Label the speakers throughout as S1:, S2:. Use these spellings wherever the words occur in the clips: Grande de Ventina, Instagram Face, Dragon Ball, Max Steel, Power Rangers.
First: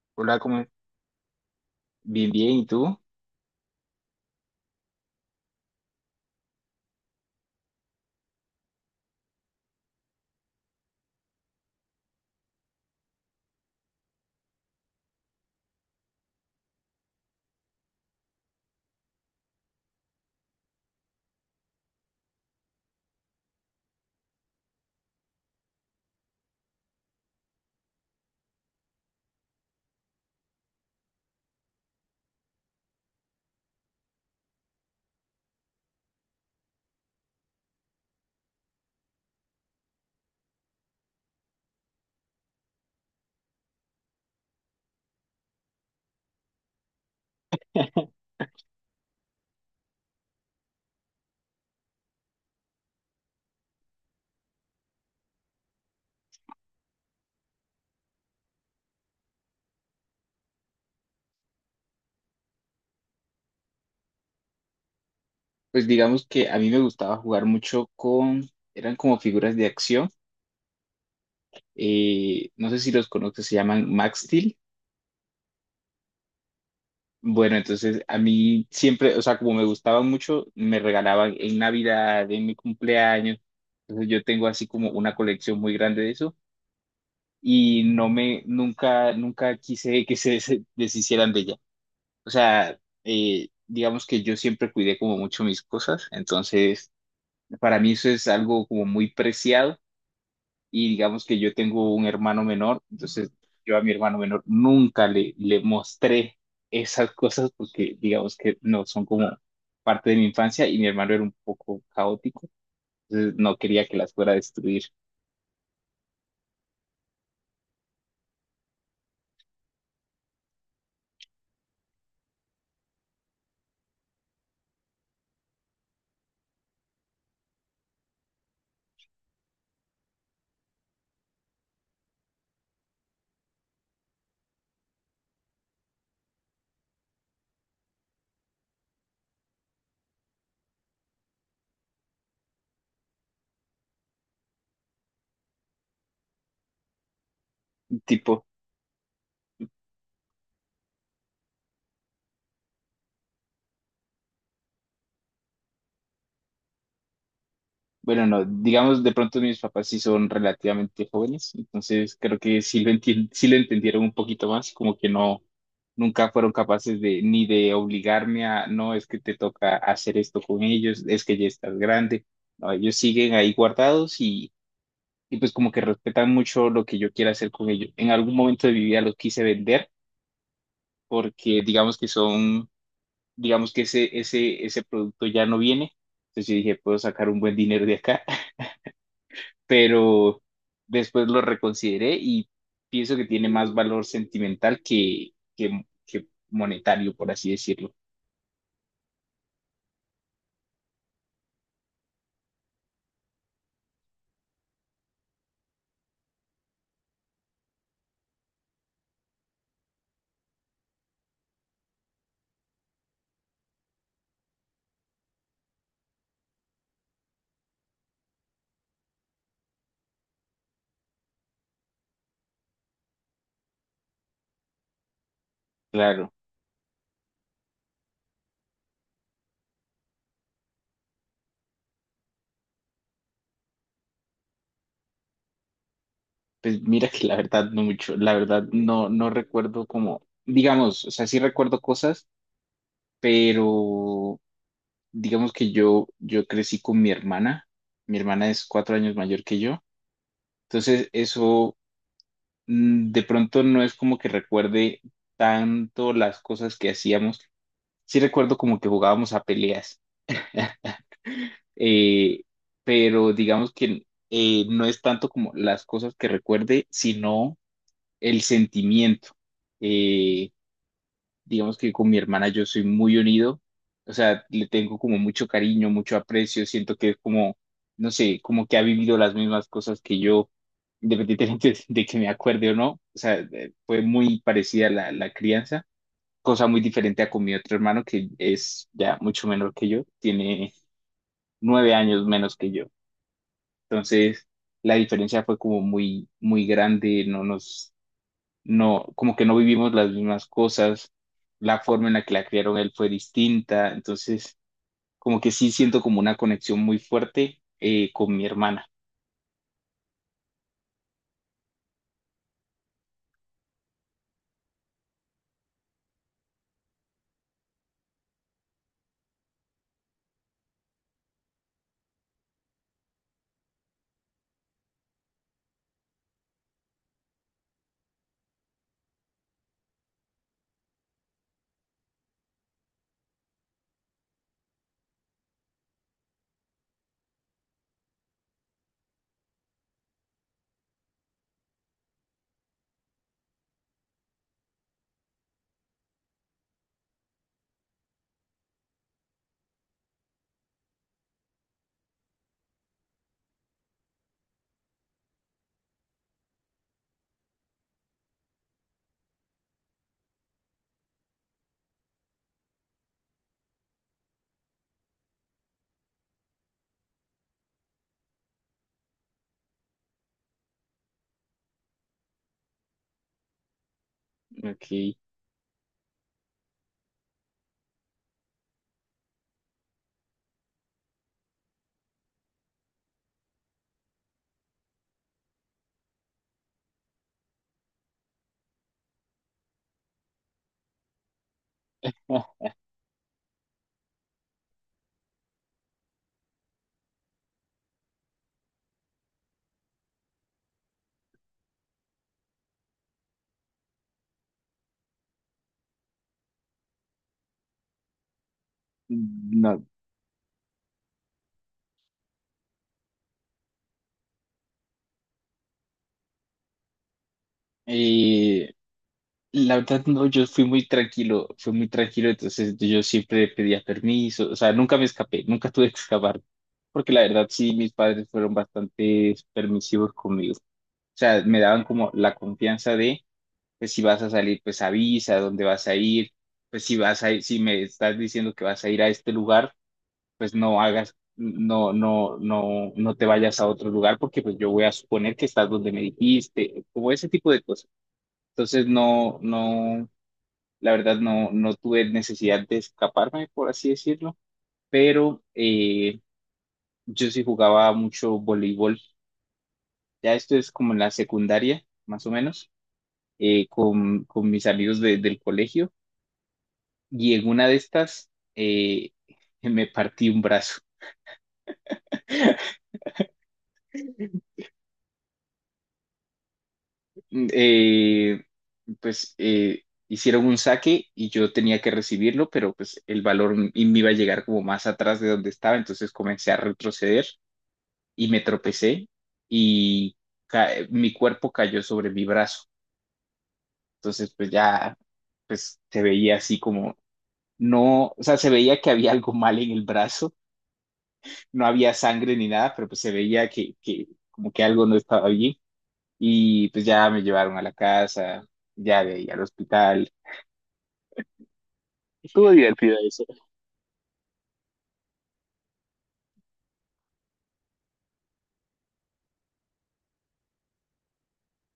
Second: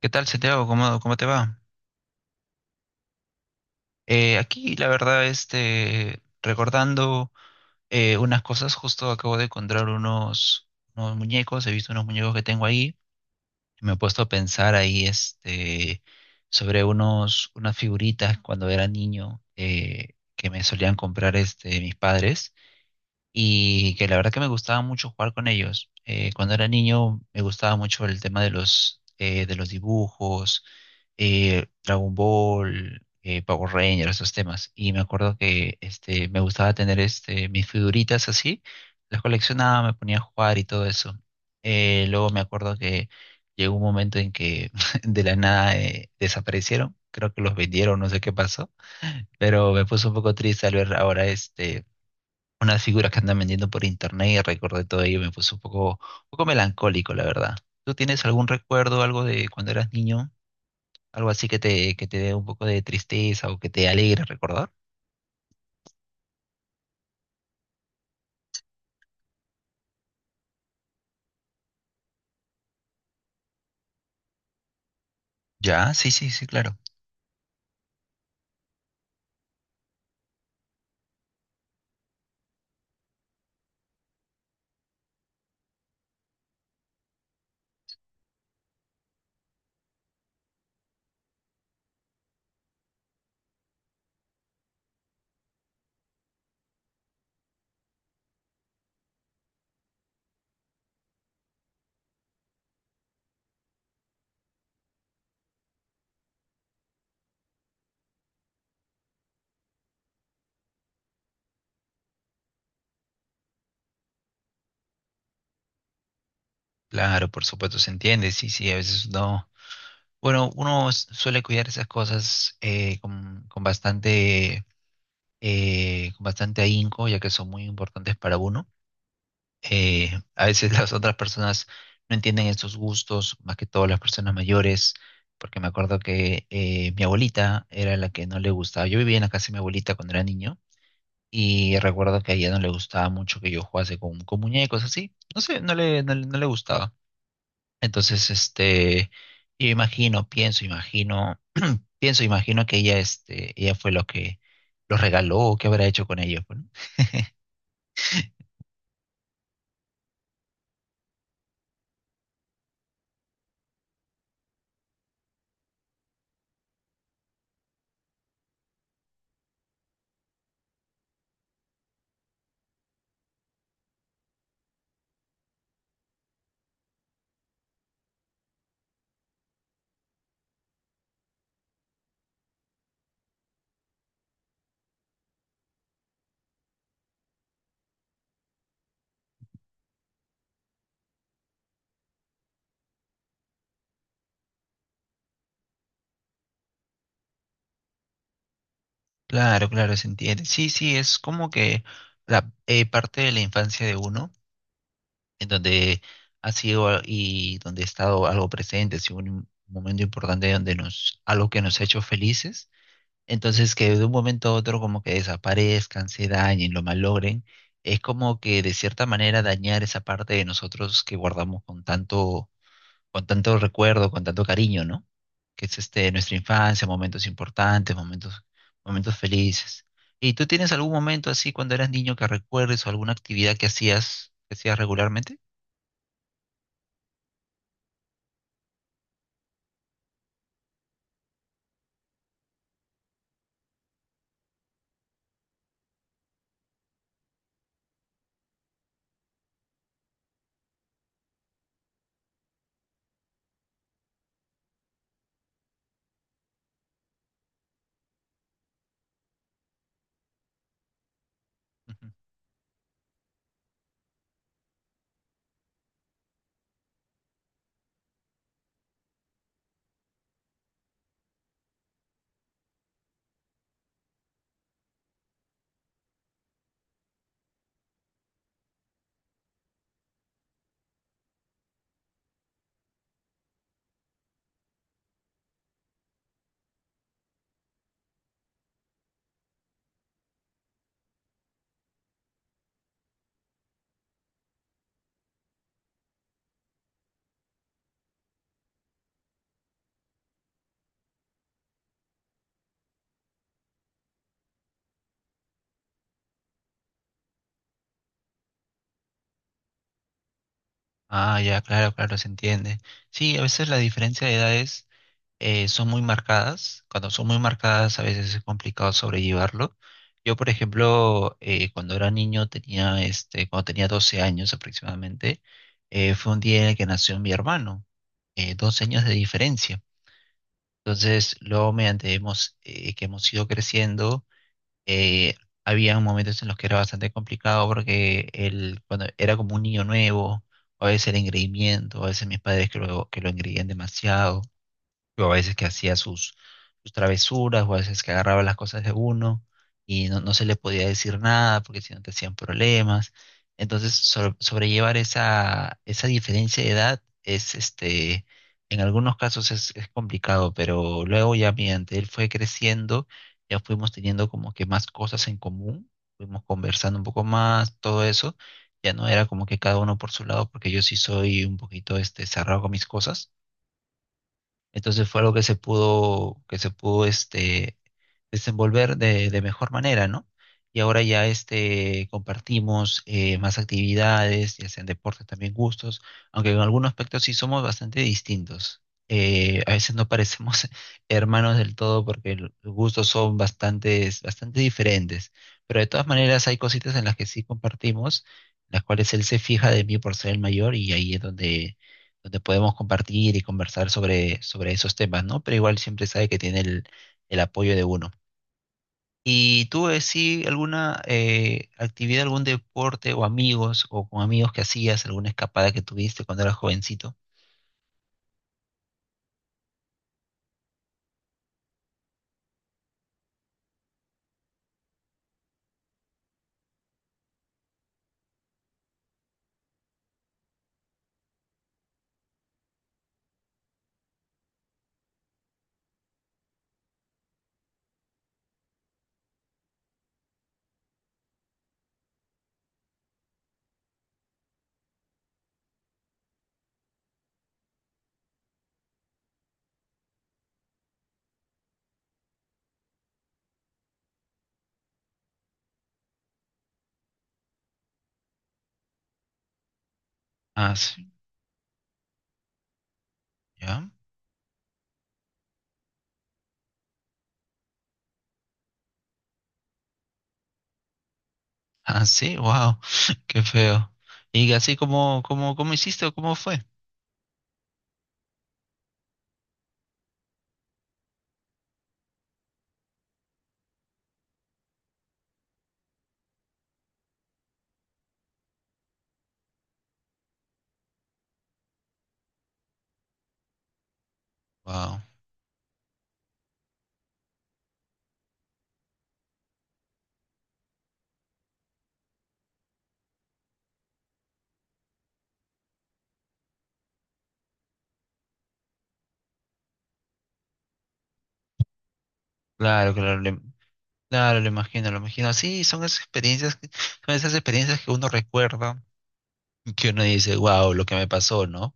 S1: ¿Qué tal,
S2: Hola, ¿cómo?
S1: Santiago? ¿Cómo te va?
S2: Bien, bien, ¿y tú?
S1: Aquí, la verdad, este, recordando unas cosas, justo acabo de encontrar unos muñecos, he visto unos muñecos que tengo ahí, y me he puesto a pensar ahí, este, sobre unas figuritas cuando era niño que me solían comprar, este, mis padres. Y que la verdad que me gustaba mucho jugar con ellos. Cuando era niño me gustaba mucho el tema de los dibujos, Dragon Ball, Power Rangers, esos temas. Y me acuerdo que este, me gustaba tener este, mis figuritas así, las coleccionaba, me ponía a jugar y todo eso. Luego me acuerdo que llegó un momento en que de la nada desaparecieron. Creo que los vendieron, no sé qué pasó, pero me puso un poco triste al ver ahora este, unas figuras que andan vendiendo por internet y recordé todo ello, me puso un poco melancólico, la verdad. ¿Tú tienes algún recuerdo, algo de cuando eras niño? Algo así que te dé un poco de tristeza o que te alegre recordar.
S2: Pues digamos que a mí me gustaba jugar mucho con, eran como figuras de acción, no sé si los conoces, se llaman Max Steel.
S1: Ya, sí, sí, sí, claro.
S2: Bueno, entonces a mí siempre, o sea, como me gustaban mucho, me regalaban en Navidad, en mi cumpleaños, entonces yo tengo así como una colección muy grande de eso y no me, nunca, nunca quise que se deshicieran de ella. O sea, digamos que yo siempre cuidé como mucho mis cosas, entonces para mí eso es algo como muy preciado y digamos que yo tengo un hermano menor, entonces yo a mi hermano menor nunca le, le mostré esas cosas porque digamos que no son como parte de mi infancia y mi hermano era un poco caótico, entonces no quería que las fuera a destruir,
S1: Claro, por supuesto, se entiende, sí, sí, a veces no. Bueno, uno suele cuidar esas cosas con bastante ahínco, ya que son muy importantes para uno. Eh, a veces las otras personas no entienden estos gustos, más que todo las personas mayores, porque me acuerdo que mi abuelita era la que no le gustaba. Yo vivía en la casa de mi abuelita cuando era niño y recuerdo que a ella no le gustaba mucho que yo jugase con muñecos así. No sé, no le gustaba. Entonces,
S2: tipo.
S1: este, yo imagino, pienso, imagino, pienso, imagino que ella, este, ella fue lo que los regaló, o qué habrá hecho con ellos, pues, ¿no?
S2: Bueno, no, digamos, de pronto mis papás sí son relativamente jóvenes, entonces creo que sí lo entendieron un poquito más, como que no, nunca fueron capaces de, ni de obligarme a, no, es que te toca hacer esto con ellos, es que ya estás grande. No, ellos siguen ahí guardados y pues como que respetan mucho lo que yo quiera hacer con ellos. En algún momento de mi vida los quise vender porque digamos que son, digamos que ese producto ya no viene, entonces yo dije, puedo sacar un buen dinero de acá. Pero después lo reconsideré y pienso que tiene más valor sentimental que monetario, por así decirlo.
S1: Claro, claro, se entiende. Sí, sí, es como que la parte de la infancia de uno, en donde ha sido y donde ha estado algo presente, ha sido un momento importante algo que nos ha hecho felices. Entonces, que de un momento a otro como que desaparezcan, se dañen, lo malogren, es como que de cierta manera dañar esa parte de nosotros que guardamos con tanto recuerdo, con tanto cariño, ¿no? Que es este,
S2: Claro,
S1: nuestra infancia, momentos importantes, momentos felices. ¿Y tú tienes algún momento así cuando eras niño que recuerdes o alguna actividad que hacías regularmente?
S2: pues mira que la verdad no mucho, la verdad no, no recuerdo como, digamos, o sea, sí recuerdo cosas, pero digamos que yo crecí con mi hermana es 4 años mayor que yo, entonces eso, de pronto no es como que recuerde tanto las cosas que hacíamos, sí recuerdo como que jugábamos a peleas.
S1: Ujú.
S2: Eh, pero digamos que no es tanto como las cosas que recuerde, sino el sentimiento. Eh, digamos que con mi hermana yo soy muy unido, o sea, le tengo como mucho cariño, mucho aprecio, siento que es como, no sé, como que ha vivido las mismas cosas que yo, independientemente de que me acuerde o no, o sea, fue muy parecida la, la crianza, cosa muy diferente a con mi otro hermano que es ya mucho menor que yo, tiene 9 años menos que yo. Entonces, la diferencia fue como muy, muy grande, no nos, no, como que no vivimos las mismas cosas, la forma en la que la criaron él fue distinta, entonces, como que sí siento como una conexión muy fuerte con mi hermana.
S1: Ah, ya, claro, claro, se entiende. Sí, a veces la diferencia de edades son muy marcadas. Cuando son muy marcadas, a veces es complicado sobrellevarlo. Yo, por ejemplo, cuando era niño, tenía este, cuando tenía 12 años aproximadamente, fue un día en el que nació mi hermano, 12 años de diferencia. Entonces, luego, mediante que hemos ido creciendo, eh, había momentos en los que era bastante complicado porque él, cuando era como un niño nuevo, a veces era engreimiento, a veces mis padres que lo, engreían demasiado. Yo a veces que hacía sus travesuras, o a veces que agarraba las cosas de uno y no se le podía decir nada porque si no te hacían problemas. Entonces, sobrellevar esa, diferencia de edad este, en algunos casos es complicado, pero luego ya mediante él fue creciendo, ya fuimos teniendo como que más cosas en común, fuimos conversando un poco más, todo eso. Ya no era como que cada uno por su lado, porque yo sí soy un poquito, este, cerrado con mis cosas. Entonces
S2: Ok.
S1: fue algo que se pudo este, desenvolver de mejor manera, ¿no? Y ahora ya este, compartimos más actividades, ya sean deportes, también gustos, aunque en algunos aspectos sí somos bastante distintos. A veces no parecemos hermanos del todo porque los
S2: Ah,
S1: gustos son bastante, bastante diferentes, pero de todas maneras hay cositas en las que sí compartimos, las cuales él se fija de mí por ser el mayor y ahí es donde podemos compartir y conversar sobre, esos temas, ¿no? Pero igual siempre sabe que tiene el apoyo de uno. ¿Y
S2: no.
S1: tú, sí, alguna actividad, algún deporte o amigos o con amigos que hacías, alguna escapada que tuviste cuando eras jovencito?
S2: Eh, la verdad, no, yo fui muy tranquilo, entonces yo siempre pedía permiso, o sea, nunca me escapé, nunca tuve que escapar, porque la verdad sí, mis padres fueron bastante permisivos conmigo. O sea, me daban como la confianza de, pues si vas a salir, pues avisa dónde vas a ir, pues si vas a ir, si me estás diciendo que vas a ir a este lugar, pues no hagas, no, no, no, no te vayas a otro lugar porque pues yo voy a suponer que estás donde me dijiste, como ese tipo de cosas. Entonces no, no, la verdad no, no tuve necesidad de escaparme, por así decirlo, pero yo sí jugaba mucho voleibol. Ya esto es
S1: Ah,
S2: como en
S1: sí,
S2: la secundaria, más o menos
S1: ya.
S2: con mis amigos del colegio y en una de estas eh, me partí un brazo.
S1: Ah, sí, wow, qué feo. Y así cómo hiciste o cómo fue.
S2: Mm, Eh, pues hicieron un saque y yo tenía que recibirlo, pero pues el balón y me iba a llegar como más atrás de donde estaba, entonces comencé a retroceder y me tropecé y mi cuerpo cayó sobre mi brazo. Entonces pues ya
S1: Wow,
S2: pues se veía así como no, o sea, se veía que había algo mal en el brazo, no había sangre ni nada, pero pues se veía que como que algo no estaba allí y pues ya me llevaron a la casa, ya de ahí al hospital.
S1: claro, claro, claro, lo imagino, lo imagino. Sí, son esas experiencias, son esas experiencias que uno recuerda. Que uno dice, wow, lo que me pasó, ¿no?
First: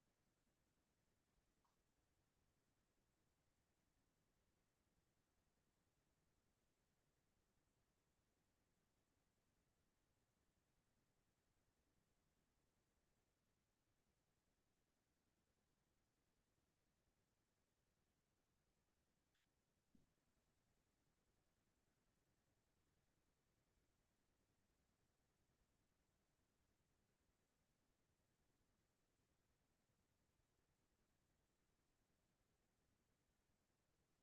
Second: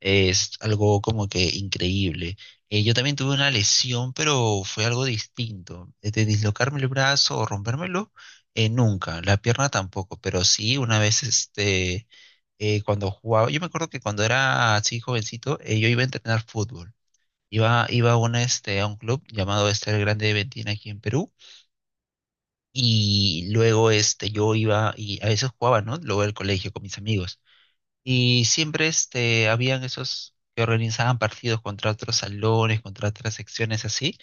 S1: Es algo como que increíble. Yo también tuve una lesión, pero fue algo distinto. De dislocarme el brazo o rompérmelo, nunca. La pierna tampoco, pero sí, una vez este, cuando jugaba, yo me acuerdo que cuando era así jovencito, yo iba a entrenar fútbol. Iba este, a un club llamado este el Grande de Ventina aquí en Perú. Y luego este, yo iba y a veces jugaba, ¿no? Luego del colegio con mis amigos. Y siempre este, habían esos que organizaban partidos contra otros salones, contra otras secciones así.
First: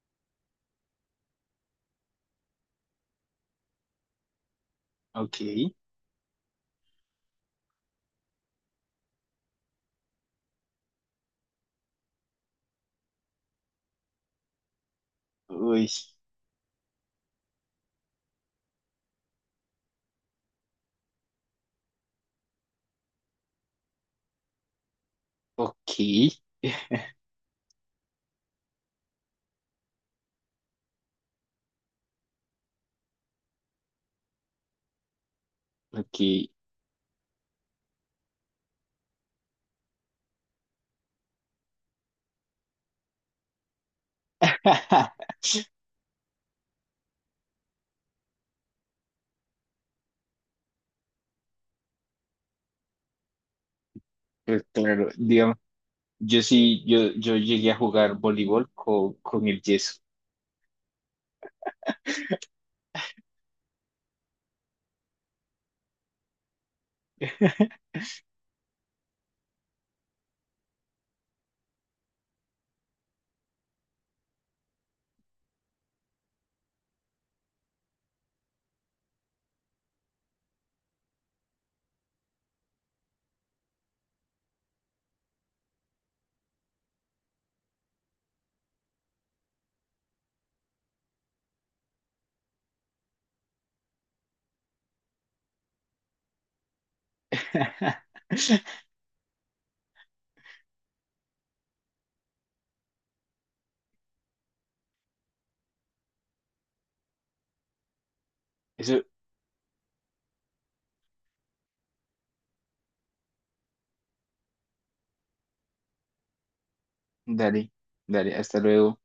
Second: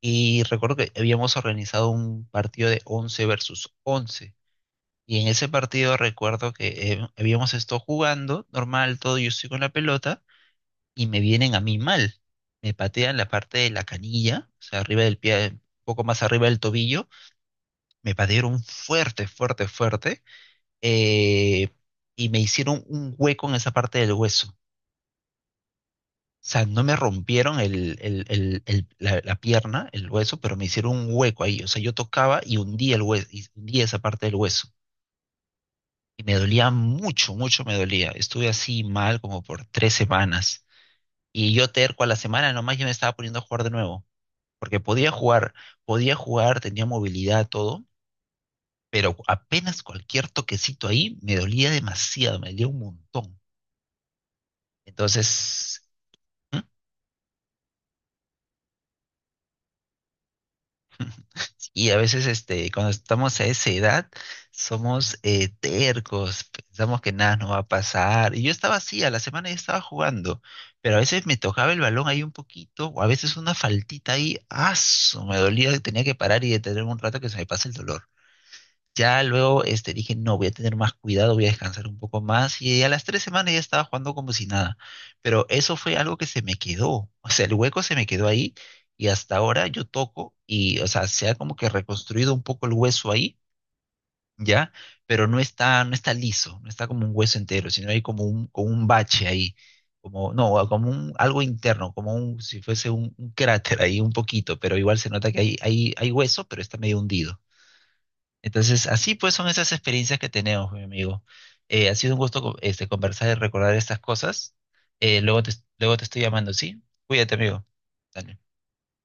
S1: Y recuerdo que habíamos organizado un partido de 11 versus 11. Y en
S2: Ok,
S1: ese partido recuerdo que habíamos estado jugando normal, todo, yo estoy con la pelota y me vienen a mí mal. Me patean la parte de la canilla, o sea, arriba del pie, un
S2: uy,
S1: poco más arriba del tobillo. Me patearon fuerte, fuerte, fuerte. eh, y me hicieron un hueco en esa parte del hueso.
S2: ok,
S1: Sea, no me rompieron la pierna, el hueso, pero me hicieron un hueco ahí. O sea, yo tocaba y hundía el hueso, y hundía esa parte del hueso. Y me
S2: ok.
S1: dolía mucho, mucho me dolía. Estuve así mal como por 3 semanas. Y yo terco a la semana nomás yo me estaba poniendo a jugar de nuevo. Porque podía jugar, tenía movilidad, todo, pero apenas cualquier toquecito ahí me dolía demasiado, me dolía un montón.
S2: Pues claro, digamos,
S1: Entonces,
S2: yo
S1: ¿Mm?
S2: sí, yo llegué a jugar voleibol con el yeso.
S1: Y a veces, este, cuando estamos a esa edad, somos tercos, pensamos que nada nos va a pasar. Y yo estaba así, a la semana yo estaba jugando, pero a veces me tocaba el balón ahí un poquito, o a veces una faltita ahí, ¡aso! Me dolía, tenía que parar y detenerme un rato que se me pase el dolor. Ya luego este, dije, no, voy a tener más cuidado, voy a descansar un poco más. Y a las 3 semanas ya estaba jugando como si nada. Pero eso fue algo que se me quedó. O sea, el hueco se me quedó ahí y hasta ahora yo toco y, o sea, se ha como que reconstruido un poco el hueso ahí, ¿ya? Pero no está liso, no está como un hueso entero, sino hay como un, como un bache ahí. Como, no, como un, algo interno, como un, si fuese un cráter ahí un poquito, pero igual se nota que hay hueso, pero está medio hundido. Entonces,
S2: Eso,
S1: así pues son esas experiencias que tenemos, mi amigo. Ha sido un gusto este, conversar y recordar estas cosas. Eh, luego te, luego te estoy llamando, ¿sí? Cuídate, amigo.
S2: dale, dale,
S1: Dale.
S2: hasta luego.